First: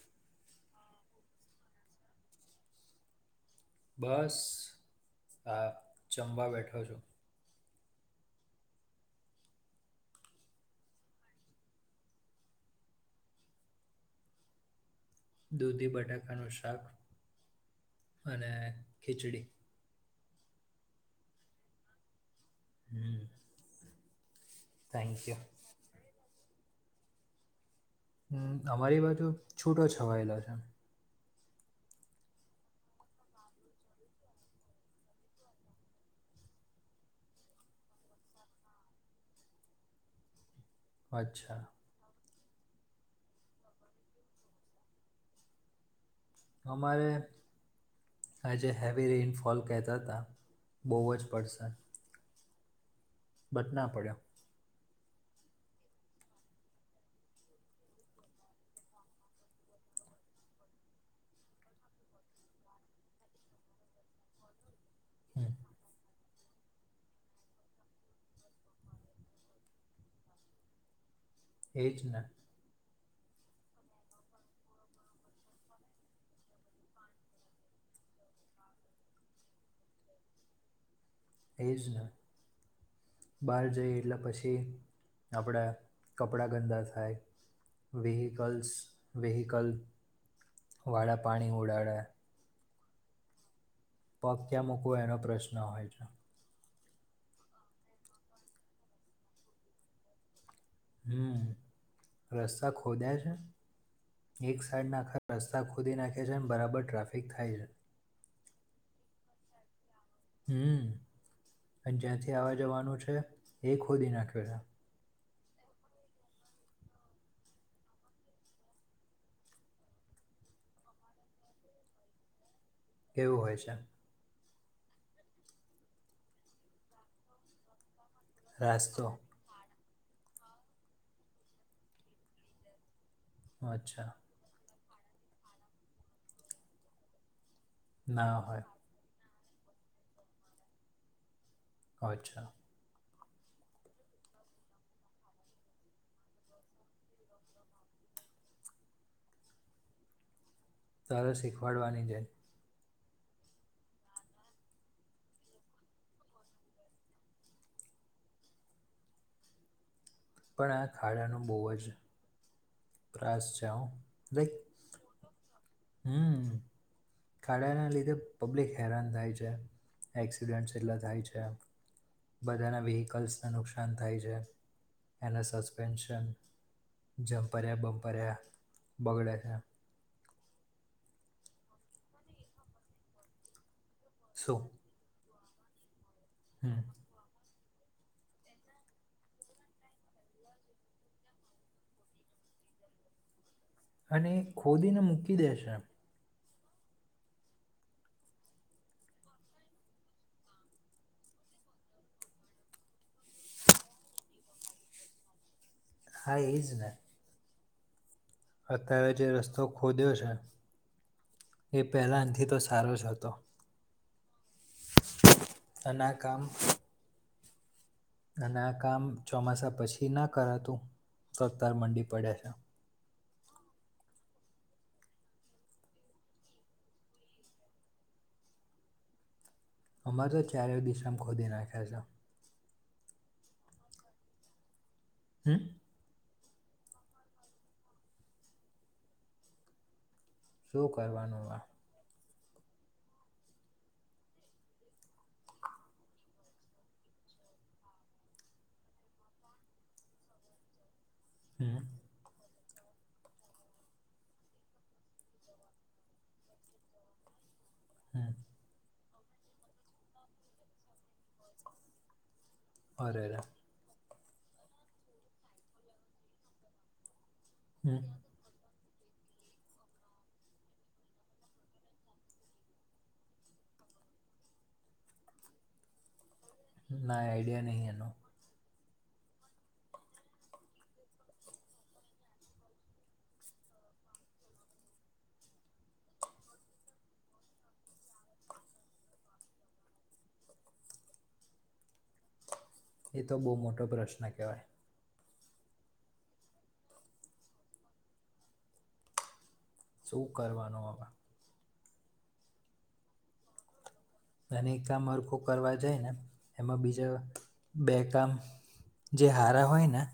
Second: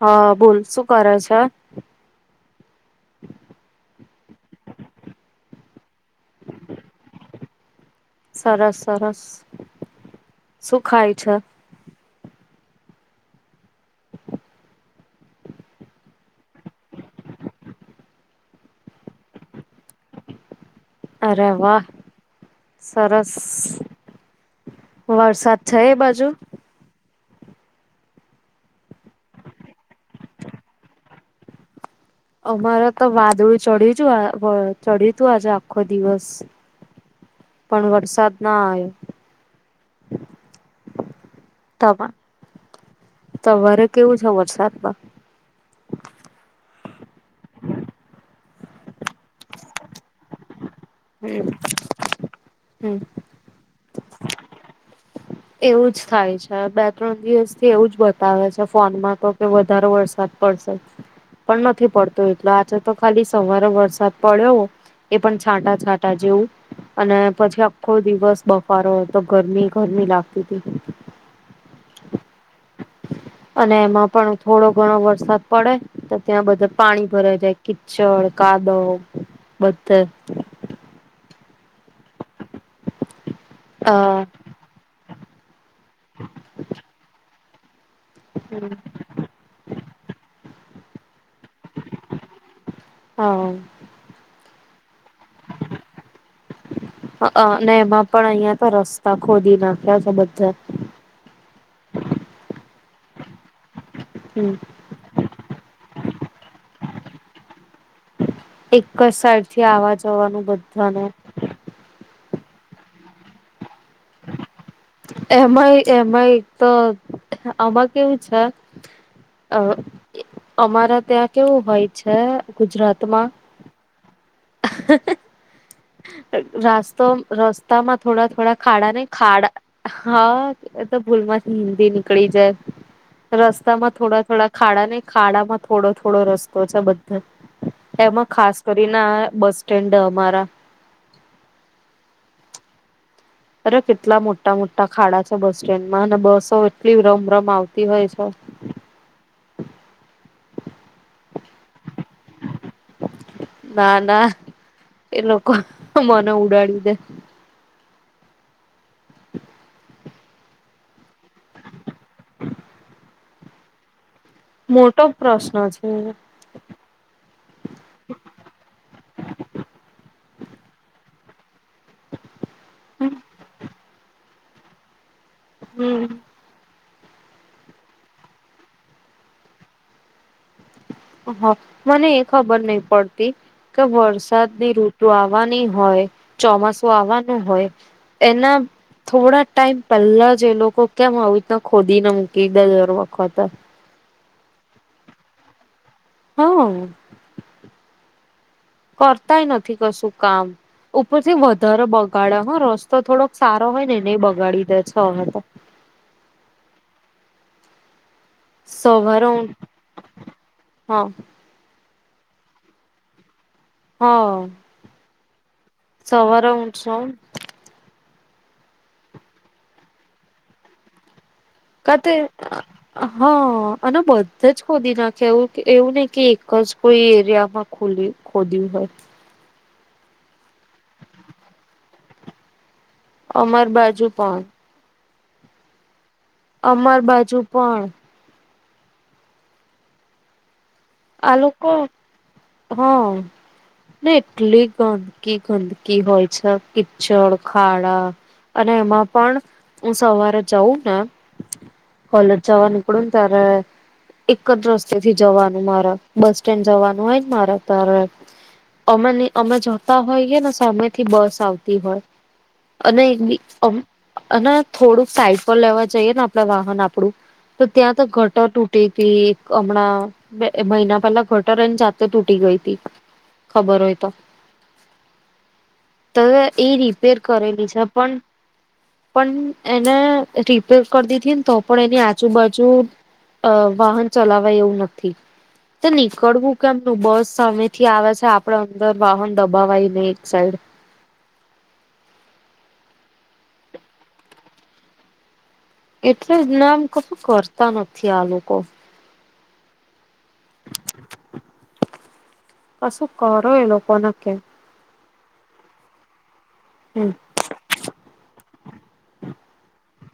હા બોલ શું કરે છે, બસ હા જમવા બેઠો છું. સરસ સરસ શું ખાય છે, દૂધી, બટાકાનું શાક અને ખીચડી, અરે વાહ હમ સરસ થેન્ક યુ વરસાદ. છએ, બાજુ હું તમારી બાજુ છૂટો છવાયેલો છે. અમારે તો વાદળું ચડીયુ ચડ્યું તું આજે આખો દિવસ, પણ વરસાદના આવ્યો, અચ્છા, તમારે કેવું છે, વરસાદમાં અમારે, આજે હેવી રેનફોલ કેતા જ હતા, બહુ જ હું, હું બદના પડ્યો, એવુંજ થાય છે, બે -ત્રણ દિવસથી એવું જ બતાવે છે, ફોનમાં તોકે વધારે વરસાદ. પણ નથી પડતું એટલે આજે તો ખાલી સવારે વરસાદ પડ્યો, એ પણ હમ, છાંટા છાંટા જેવું, અને પછી આખો દિવસ બફારો હોય તો ગરમી ગરમી લાગતી હતી, એવીજ ને અને એમાં પણ થોડો ઘણો વરસાદ પડે, તો ત્યાં બધા પાણી ભરાય જાય કિચડ કાદવ બધા, એજને બહાર જઈ અ એટલે પછી આપણે કપડા ગંદા થાય, વેહિકલ્સ વિહીકલ વાળા પાણી ઉડાડયા. [inaudible] હા. પગ ક્યાં મૂકવો એનો પ્રશ્ન હોય છે અને એમાં પણ અહિયાં તો રસ્તા ખોદી નાખ્યા છે બધા હું રસ્તા ખોદયા હમ છે એક સાઈડના આખા. રસ્તા ખોદી નાખે છે અને બરાબર ટ્રાફિક થાય છે. એક જ સાઈડથી આવા જવાનું હમ બધાને અને જ્યાંથી આવા જવાનું છે એ ખોદી નાખ્યો છે. એમાંય એમાંય તો આમાં કેવું છે અ અમારા ત્યાં કેવું હોય છે ગુજરાત કેવું હોય છે? રાસ્તો રસ્તામાં થોડા થોડા ખાડા ને રાસ્તો ખાડા હા એતો ભૂલમાંથી હિન્દી નીકળી જાય રસ્તામાં અચ્છા થોડા થોડા ખાડા ને ખાડામાં થોડો થોડો રસ્તો છે બધા એમાં ના ખાસ હોય તો ઈ ના બસ સ્ટેન્ડ અમારા અચ્છા અરે કેટલા મોટા મોટા ખાડા છે બસસ્ટેન્ડમાં અને બસો એટલી રમ -રમ આવતી હોય છે. તારે શીખવાડવાની છે ના ના એલોકો મને ઉડાડી દે પણ આ ખાડાનું બહુ અ જ ત્રાસ છે હો. મોટો પ્રશ્ન છે હમ ખાડાના લીધે પબ્લિક હેરાન થાય છે એક્સિડેન્ટસ એટલા થાય છે. બધાના વ્હીકલ્સને નુકસાન થાય છે એના હમ સસ્પેન્શન જંપર્યા બંપર્યા બગડે છે. હા મને એ ખબર નહી પડતી કે શું વરસાદની ઋતુ આવવાની હોય હમ ચોમાસું આવવાનું હોય એના થોડા ટાઈમ પહેલાજ એ લોકો કેમ આવી રીતના ખોદીને મૂકી દે દર વખત અને એ ખોદીને મૂકી દેશે. હમ્મ. કરતાય નથી કશું કામ. ઉપર થી વધારે બગાડ્યા હો રસ્તો થોડોક સારો હોય ને એને બગાડી દે છે હવે તો. હા એજ ને. અત્યારે જે સવારે હ રસ્તો ખોદ્યો છે હા એ પહેલાથી તો સારો જ હતો. હા અને આ કામ સવાર ઊઠશો અને આ કામ ચોમાસા પછીના કરાતું તો અત્યારે મંડી કતે પડે છે [inaudible] હા અને બધે જ ખોદી નાખ્યા એવું એવું નહિ કે એકજ કોઈ એરિયામાં ખુલ્યું ખોદ્યું હોય. અમારે તો ચારે દિશામ ખોદી નાખ્યા છે. અમાર બાજુ પણ. હમ્મ. અમાર બાજુ પણ શું કરવાનું આ આલુકો હા. ને એટલી ગંદકી ગંદકી હોય છે કિચડ ખાડા અને એમાં પણ હું સવારે જઉં ને [inaudible] કોલેજ જવા નીકળ્યું ને ત્યારે એકજ રસ્તે થી જવાનું મારા બસ સ્ટેન્ડ જવાનું હોયને મારા તારે હમ અમે અમે જતા હોઈએ ને સામે થી બસ. હોય અને અરે રે દિન અને થોડુંક સાઈડ પર લેવા જઈએ ને આપડ વાહન આપડું તો ત્યાં હમ તો ઘટ. ટ તૂટે કે એક હમણાં. બે મહિના પહેલા ઘટર એ જાતે તૂટી ગઈ હતીી ખબર હોય તો. [inaudible] ત એ રિપેર ના આઈડિયા કરેલી છે નહીં એનો પણ. પણ એને રિપેર કરી દીધી ને તો પણ એની આજુબાજુ. અ વાહન ચલાવાય એવું નથી તે નીકળવું કેમનું બસ સામે. થી આવે છે આપડ અંદર વાહન દબાવાય નહી એક સાઈડ. એ તો બહુ મોટો પ્રશ્ન કહેવાય. એટલેજ ના એમ કશું કરતા નથી આ લોકો. શું કરવાનું હવે. કશું કરો એ લોકોને કેમ. અનેને એક કામ હરખુ કરવા જાય ને. એમાં બીજા હમ બે કામ જે હારા હોય ને.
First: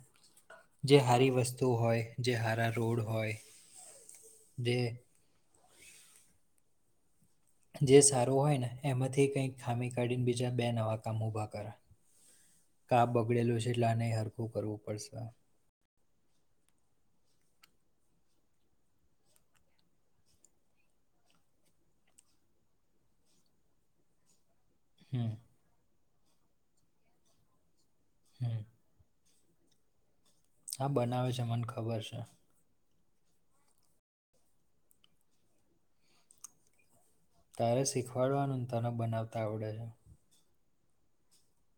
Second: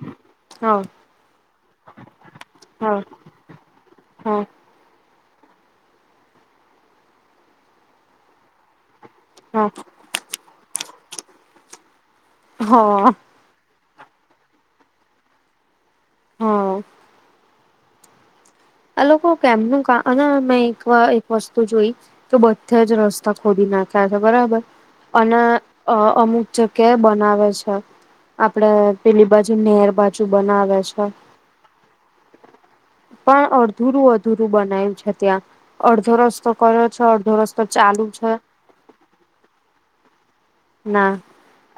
હા જે સારી વસ્તુ હોય જે હારા હા રોડ હોય હા જે. જે સારું હોય ને એમાંથી કઈ હા ખામી કાઢીને બીજા બે નવા કામ ઉભા કરે. કા હા બગડેલું છે એટલે આને હરખું કરવું પડશે. હા. આ લોકો કેમનું મે એક એક વસ્તુ જોઈ. તો બધાજ રસ્તા ખોલી નાખ્યા છે બરાબર. હમ અને અમુક જગ્યા બનાવે છે હમ આપડે. પેલી બાજુ નહેર બાજુ બનાવે છે અચ્છા મને ખબર છે પણ અધુરું અધુરું બનાયું છે ત્યાં અડધો રસ્તો કર્યો છે અડધો રસ્તો તારે ચાલુ છે શીખવાડવાનું ને તને બનાવતા આવડે છે ના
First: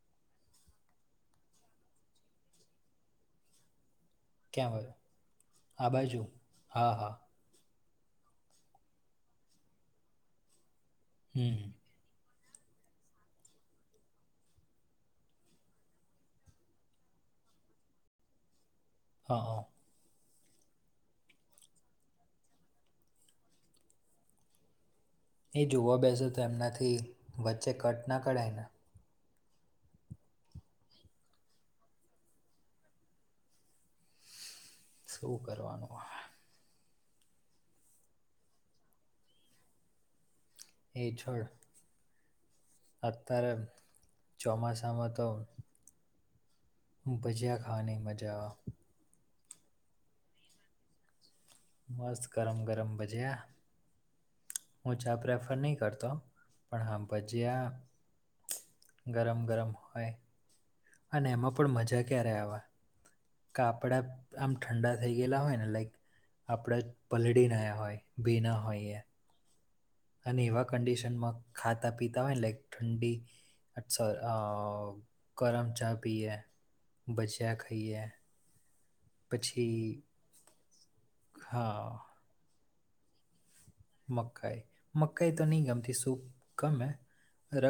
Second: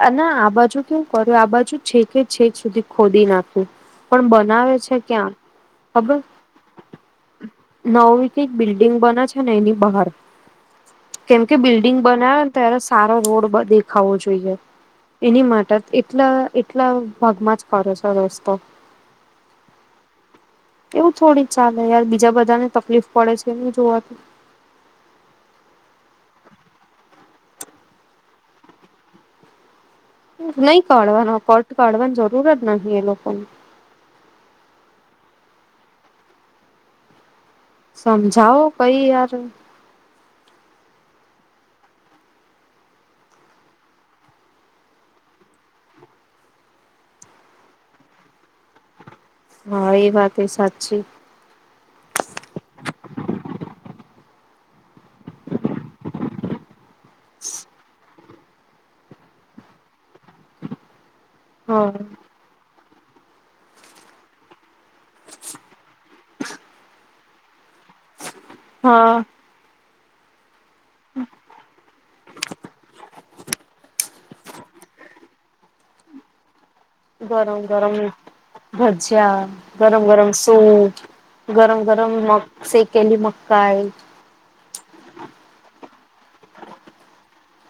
અને આ બાજુ કેવું કર્યું આ બાજુ છેકે છેક સુધી ખોદી નાખું પણ ક્યાં બનાવે બાજુ છે ક્યાં આ ખબર બાજુ હા હા નવી કઈક બિલ્ડિંગ બને છે ને એની બહાર કેમ કે હમ બિલ્ બિલ્ડિગ બનાવેને ત્યારે સારો રોડ દેખાવો જોઈએ એની માટે એટલા એટલા ભાગમાં જ કરો છે રસ્તો હા હા એવું થોડી ચાલે યાર બીજા બધા ને તકલીફ પડે છે એ જોવાતું એ જોવા બેસો તો એમનાથી વચ્ચે કટ ના કઢાયને નહી કાઢવાનો કટ કાઢવાની જરૂર જ નહી એ લોકોને શુ કરવાનું આ સમજાવો કઈ યાર એ છોડ અત્યારે ચોમાસામાં તો ભજ્યા ખાવાની મજા હા એ વાતે સાચી મસ્ત ગરમ ગરમ ભજીયા હું ચા પ્રેફર નહીં કરતો પણ હા ભજીયા ગરમ ગરમ હોય અને એમાં પણ હા મજા ક્યારે આવે કાપડા આમ ઠંડા થઈ ગયેલા હોય ને લાઈક આપણા પલળીને આયા હોય ભીના હોઇએ હા અને એવા કંડિશનમાં ખાતા પીતા હોય ને લાઇક ઠંડી અક્ષર ગરમ ચા પીએ ભજિયા ગરમ ગરમ ખાઈએ ભજીયા પછી ગરમ ગરમ સૂપ ગરમ હા ગરમ મગ સેકેલી મકાઈ મકાઈ મકાઈ તો ની ગમતી સૂપ ગમે ર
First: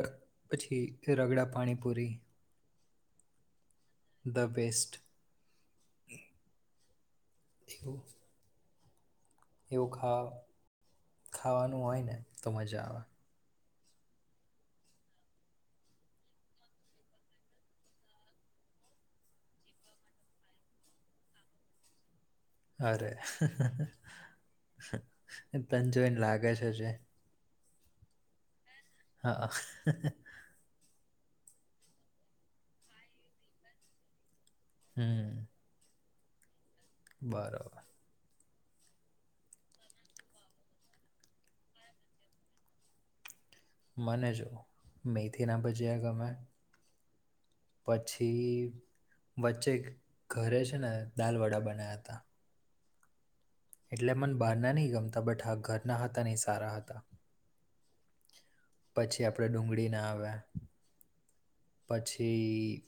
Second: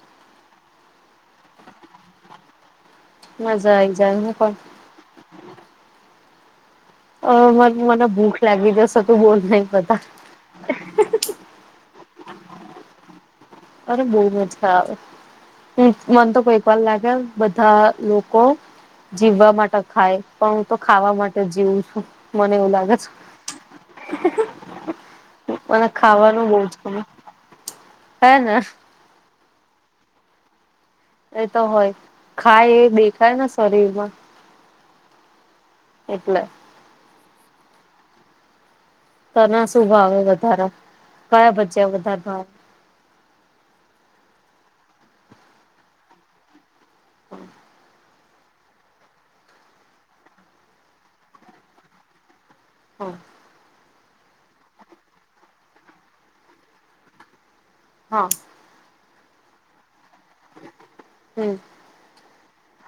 પછી રગડા પાણીપુરી મજા આઈ જાય હું ધ પણ બેસ્ટ અવૅ મને એવું મને ભૂખ લાગી જશે તું બોલ નહી એવું બધા ખા ખાવાનું હોય ને તો મજા આવે અરે બહુ મજા આવે અ મન તો કોઈક વાર લાગે બધા લોકો જીવવા માટે ખાય પણ હું તો ખાવા માટે જીવું છું મને એવું લાગે છે અરે હ હ હ તન જોઈને લાગે છે જ એ હૅને હા એ તો હોય ખાય એ દેખાય ને શરીર માં હમ એટલે બરોબર તને શું ભાવે વધારે કયા ભજિયા વધારે ભાવે મને જો મેથી ના ભજીયા ગમે હમ પછી વચ્ચે ઘરે છે ને દાલ વડા બના્યા હતા હમ એટલે મન બહારના નહીં ગમતા બટ હા ઘરના હતા નહીં સારા હતા હા પછી આપણે ડુંગળી ના આવ્યા હમ પછી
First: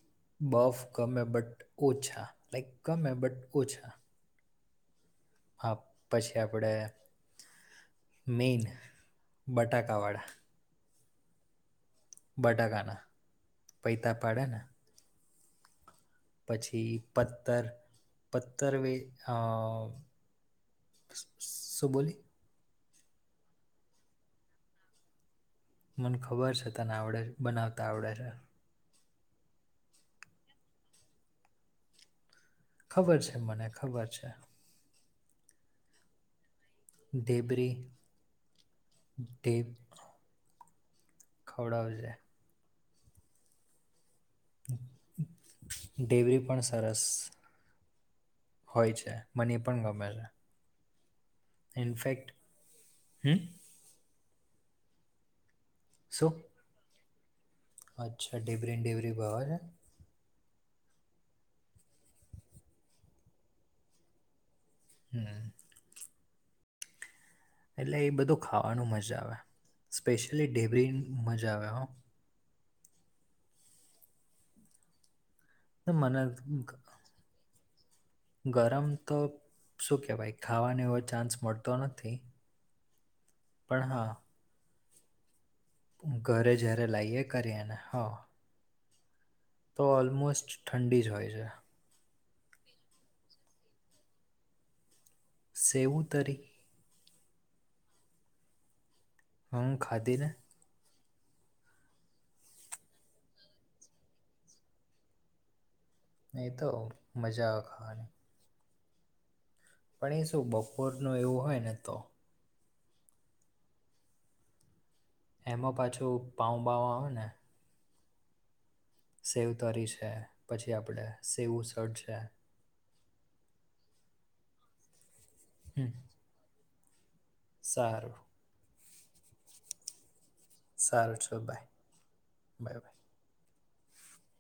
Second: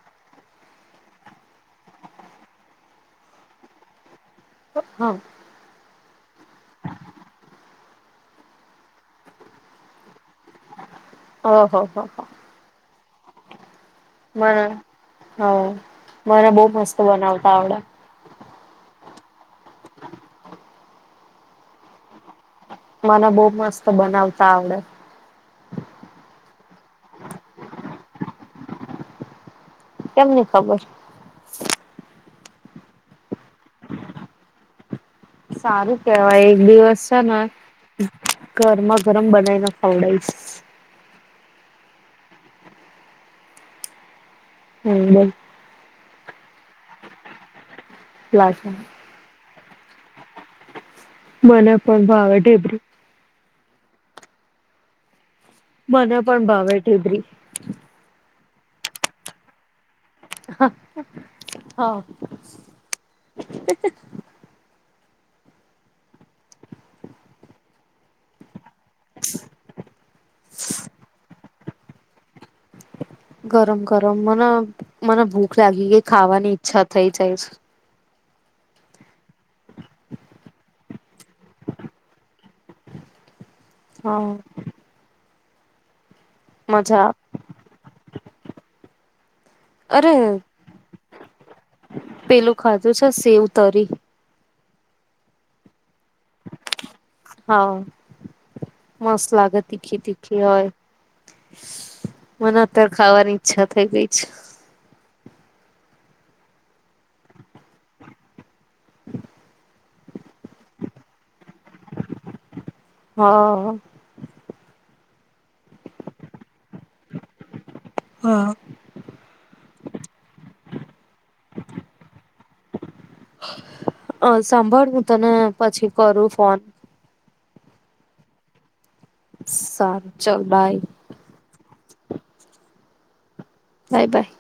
બફ કમે બટ ઓછા લક કમે બટ ઓછા તો હમ હ પછી આપડે મેઈન બટાકાવાળા ઓહ હો બટગના મરા હ મરા બહ મસ્ત બનાવતા આવડ પતર વ શું બોલી મને બહુ મસ્ત બનાવતા આવડે મને ખબર છે તને આવડે બનાવતા આવડે છે કેમનેની ખબર ખબર છે મને ખબર છે સારું કેવાય એક દિવસ છે ને ઢેબરી ગરમા ગરમ બનાવને ખવડાાય છે ખવડાવજ હમ બ ડેવરી પણ સરસ લાગે હોય છે મને પણ ગમે છે મને પણ ઇનફેક્ટ ભાવ ઢેબ્રું હમ મને શું પણ ભાવેઠીધરી અચ્છા ડેબરીન ડેબરી બોય હ હમ એટલે એ બધું ખાવાનું મજા આવે સ્પેશિયલી ઢેબરી મજા આવે. ગરમ ગરમ મને મને ભૂખ તો લાગી કેઈ મને ખાવાની ગ- ઈચ્છા થઈ જાય છે. ગરમ તો શું કહેવાય ખાવાનો એવો ચાન્સ મળતો નથી. પણ હા ઘરે જ્યારે મજા આવે. લાઈએ કરીએને હા તો અરે ઓલમોસ્ટ ઠંડી જ હોય છે. પેલું ખાધું છે સેવ તરી સેવતરી હા મસ્ત લાગે હું તીખી ખાધી ને તીખી હોય. મને અત્યારે ખાવાની ઈચ્છા થઈ ગઈ છે. એતો મજા અવે ખાવાની [inaudible] પણ એ શું બપોરનું એવું હોય ને તો હ એમાં પાછું પાઉબઉ આવે ને હા સેવ તરી છે પછી આપડે સેવું સડ છે. અ સાંભળ હું તને હમ, પછી કરું ફોન સારું સારું ચલ બાય સારું ચલ બાઈ બાય બાય બાય બાય